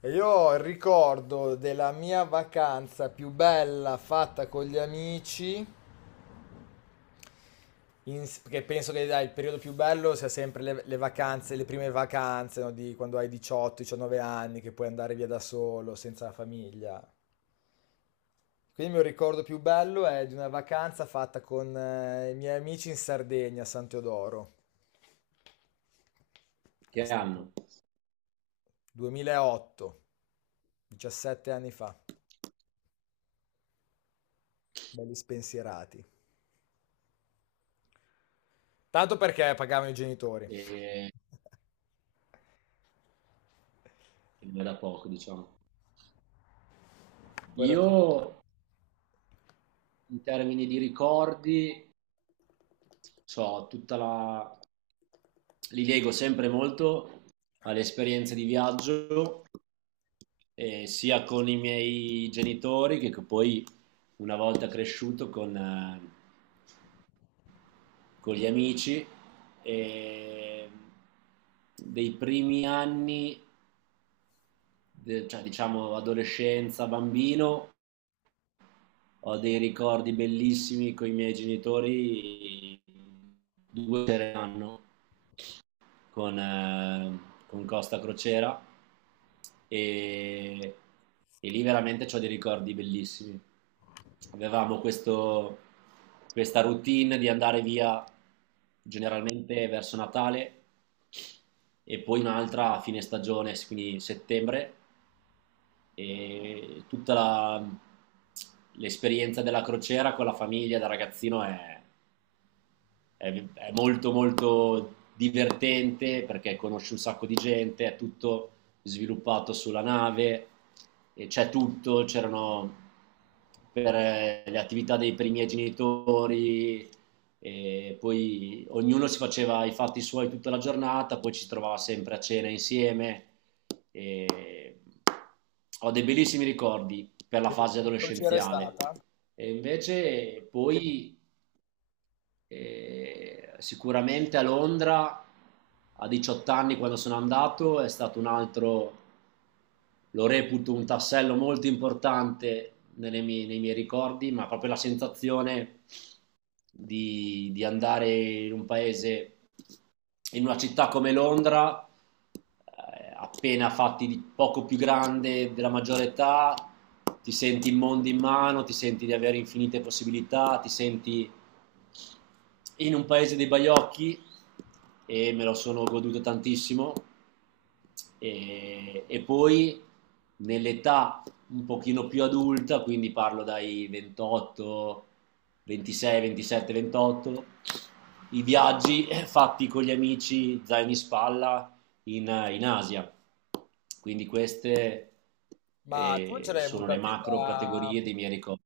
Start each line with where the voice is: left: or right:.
left: E io ricordo della mia vacanza più bella fatta con gli amici, che penso che dai, il periodo più bello sia sempre le vacanze, le prime vacanze, no, di quando hai 18-19 anni, che puoi andare via da solo, senza la famiglia. Quindi il mio ricordo più bello è di una vacanza fatta con i miei amici in Sardegna, a San Teodoro. È
right: Che
left: stato
right: hanno,
left: 2008, 17 anni fa, belli spensierati. Tanto perché pagavano i genitori.
right: e che non è da poco, diciamo.
left: Guarda
right: Io,
left: tu.
right: in termini di ricordi, so, tutta la, li leggo sempre molto alle esperienze di viaggio, sia con i miei genitori che poi una volta cresciuto con gli amici. E dei primi anni, cioè diciamo adolescenza, bambino, ho dei ricordi bellissimi con i miei genitori, due sere l'anno con, eh, con Costa Crociera e, e lì veramente ho dei ricordi bellissimi. Avevamo questo, questa routine di andare via generalmente verso Natale e poi un'altra a fine stagione, quindi settembre e l'esperienza della crociera con la famiglia da ragazzino è molto molto divertente perché conosci un sacco di gente, è tutto sviluppato sulla nave, e c'è tutto, c'erano per le attività per i miei genitori, e poi ognuno si faceva i fatti suoi tutta la giornata, poi ci si trovava sempre a cena insieme. E ho dei bellissimi ricordi per la
left: Che
right: fase
left: che crociera è
right: adolescenziale.
left: stata?
right: E invece poi, e sicuramente a Londra, a 18 anni quando sono andato, è stato un altro, lo reputo un tassello molto importante nelle mie, nei miei ricordi, ma proprio la sensazione di andare in un paese, in una città come Londra, appena fatti di poco più grande della maggiore età, ti senti il mondo in mano, ti senti di avere infinite possibilità, ti senti in un paese dei baiocchi e me lo sono goduto tantissimo e poi nell'età un pochino più adulta, quindi parlo dai 28, 26, 27, 28, i viaggi fatti con gli amici zaino in spalla in Asia. Quindi queste
left: Ma tu ce l'hai
right: sono
left: avuta
right: le macro categorie dei miei ricordi.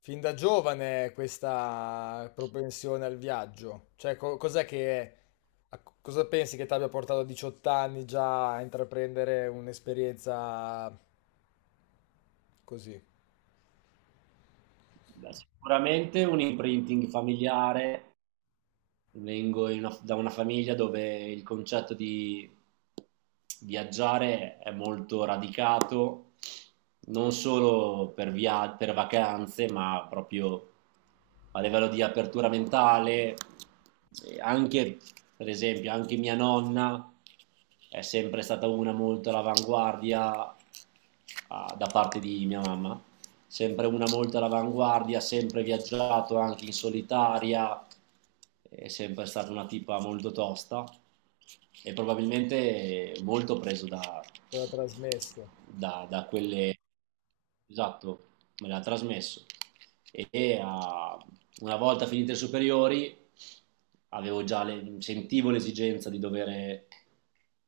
left: fin da giovane questa propensione al viaggio? Cioè, cos'è che, cosa pensi che ti abbia portato a 18 anni già a intraprendere un'esperienza così?
right: Beh, sicuramente un imprinting familiare, vengo da una famiglia dove il concetto di viaggiare è molto radicato, non solo per vacanze, ma proprio a livello di apertura mentale. E anche, per esempio, anche mia nonna è sempre stata una molto all'avanguardia, da parte di mia mamma, sempre una molto all'avanguardia, sempre viaggiato anche in solitaria, è sempre stata una tipa molto tosta e probabilmente molto preso da,
left: Te l'ha trasmesso?
right: da quelle... Esatto, me l'ha trasmesso. E ah, una volta finite le superiori avevo già sentivo l'esigenza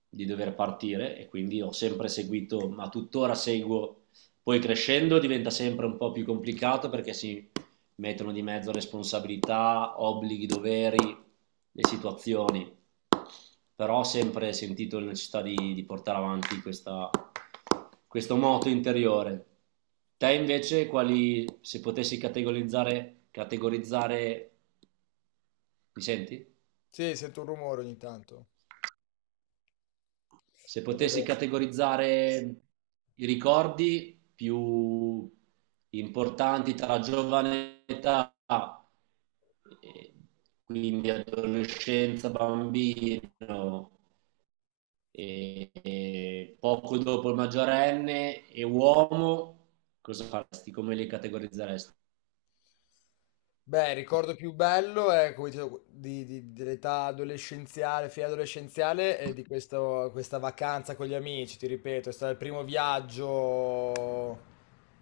right: di dover partire e quindi ho sempre seguito, ma tuttora seguo, poi crescendo diventa sempre un po' più complicato perché si mettono di mezzo responsabilità, obblighi, doveri, le situazioni. Però ho sempre sentito la necessità di portare avanti questo moto interiore. Te invece, quali, se potessi categorizzare, mi senti?
left: Sì, sento un rumore ogni tanto.
right: Se potessi
left: Eh,
right: categorizzare i ricordi più importanti tra la giovane età, eh, quindi adolescenza, bambino, e poco dopo il maggiorenne e uomo, cosa faresti? Come li categorizzeresti?
left: Beh, il ricordo più bello è, come dicevo, dell'età adolescenziale, fine adolescenziale, e di questa vacanza con gli amici, ti ripeto, è stato il primo viaggio,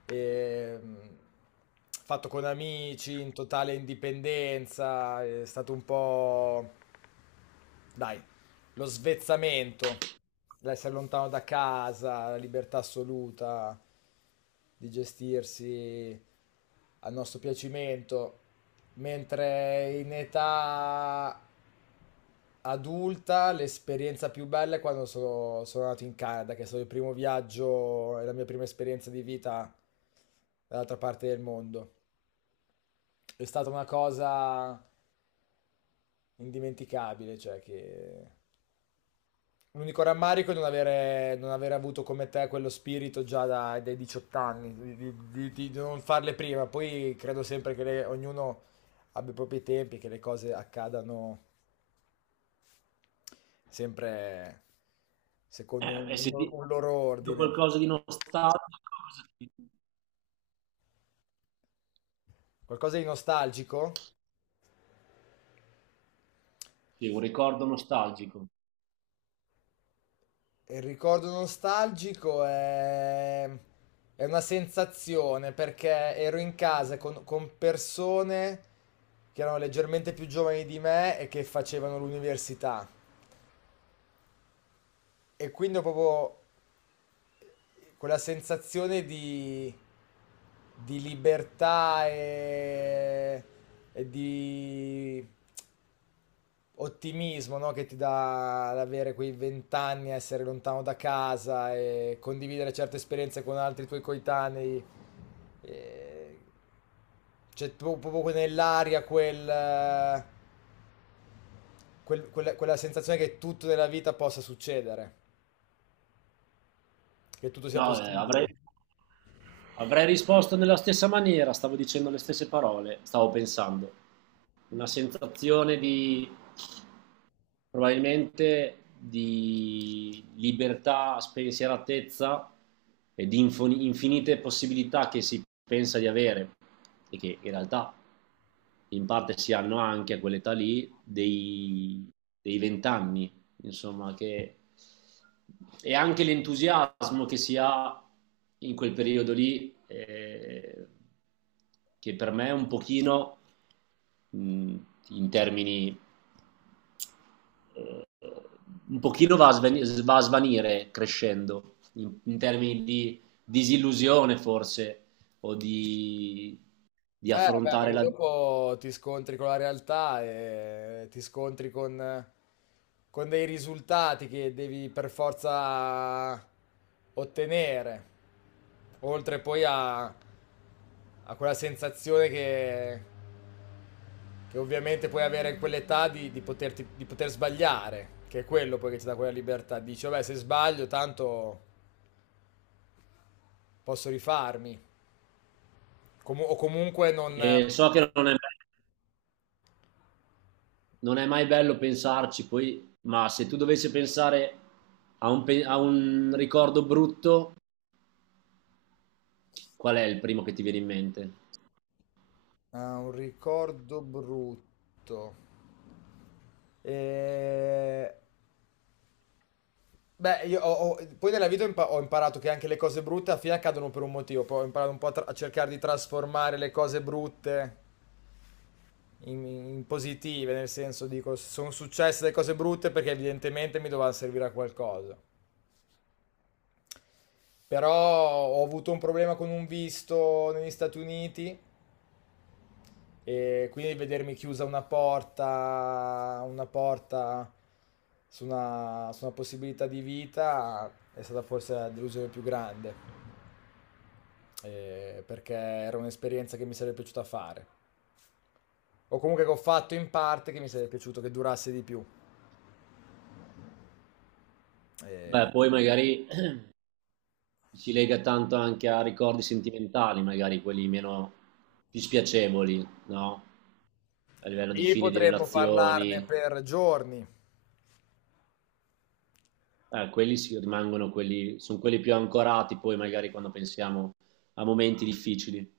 left: ehm, fatto con amici, in totale indipendenza, è stato un po'. Dai, lo svezzamento, l'essere lontano da casa, la libertà assoluta di gestirsi al nostro piacimento, mentre in età adulta l'esperienza più bella è quando sono andato in Canada, che è stato il primo viaggio e la mia prima esperienza di vita dall'altra parte del mondo. È stata una cosa indimenticabile. Cioè, che l'unico rammarico è non avere avuto come te quello spirito già dai 18 anni, di non farle prima. Poi credo sempre che ognuno abbia i propri tempi, che le cose accadano sempre secondo
right: E se ti
left: un loro
right: dico
left: ordine.
right: qualcosa di nostalgico, cosa dico?
left: Qualcosa di nostalgico?
right: Sì, un ricordo nostalgico.
left: Il ricordo nostalgico è una sensazione, perché ero in casa con persone che erano leggermente più giovani di me e che facevano l'università. E quindi ho proprio quella sensazione di libertà e di ottimismo, no? Che ti dà l'avere quei vent'anni, essere lontano da casa e condividere certe esperienze con altri tuoi coetanei. E c'è proprio nell'aria quel, quella sensazione che tutto nella vita possa succedere. Che tutto sia
right: No, avrei,
left: possibile.
right: avrei risposto nella stessa maniera, stavo dicendo le stesse parole, stavo pensando. Una sensazione di, probabilmente, di libertà, spensieratezza e di infinite possibilità che si pensa di avere e che in realtà in parte si hanno anche a quell'età lì dei 20 anni insomma, che... e anche l'entusiasmo che si ha in quel periodo lì, che per me è un pochino, mh, in termini, un pochino va a svanire crescendo, in termini di disillusione forse, o di
left: Beh,
right: affrontare
left: perché
right: la...
left: dopo ti scontri con la realtà e ti scontri con dei risultati che devi per forza ottenere, oltre poi a, a quella sensazione che ovviamente puoi avere in quell'età di, di poter sbagliare, che è quello poi che ti dà quella libertà. Dici, vabbè, se sbaglio tanto posso rifarmi. O comunque non...
right: E so che non è mai bello pensarci, poi, ma se tu dovessi pensare a un ricordo brutto, qual è il primo che ti viene in mente?
left: Ah, un ricordo brutto. Eh, Beh, io poi nella vita ho imparato che anche le cose brutte alla fine accadono per un motivo. Poi ho imparato un po' a, a cercare di trasformare le cose brutte in, in positive, nel senso, dico, sono successe le cose brutte perché evidentemente mi dovevano servire a qualcosa. Però ho avuto un problema con un visto negli Stati Uniti. E quindi vedermi chiusa una porta su una possibilità di vita è stata forse la delusione più grande, perché era un'esperienza che mi sarebbe piaciuta fare, o comunque che ho fatto in parte, che mi sarebbe piaciuto che durasse di più.
right: Beh,
left: Eh,
right: poi magari si lega tanto anche a ricordi sentimentali, magari quelli meno, più spiacevoli, no? A livello di
left: lì
right: fine di
left: potremmo parlarne
right: relazioni,
left: per giorni,
right: quelli si rimangono quelli, sono quelli più ancorati poi magari quando pensiamo a momenti difficili.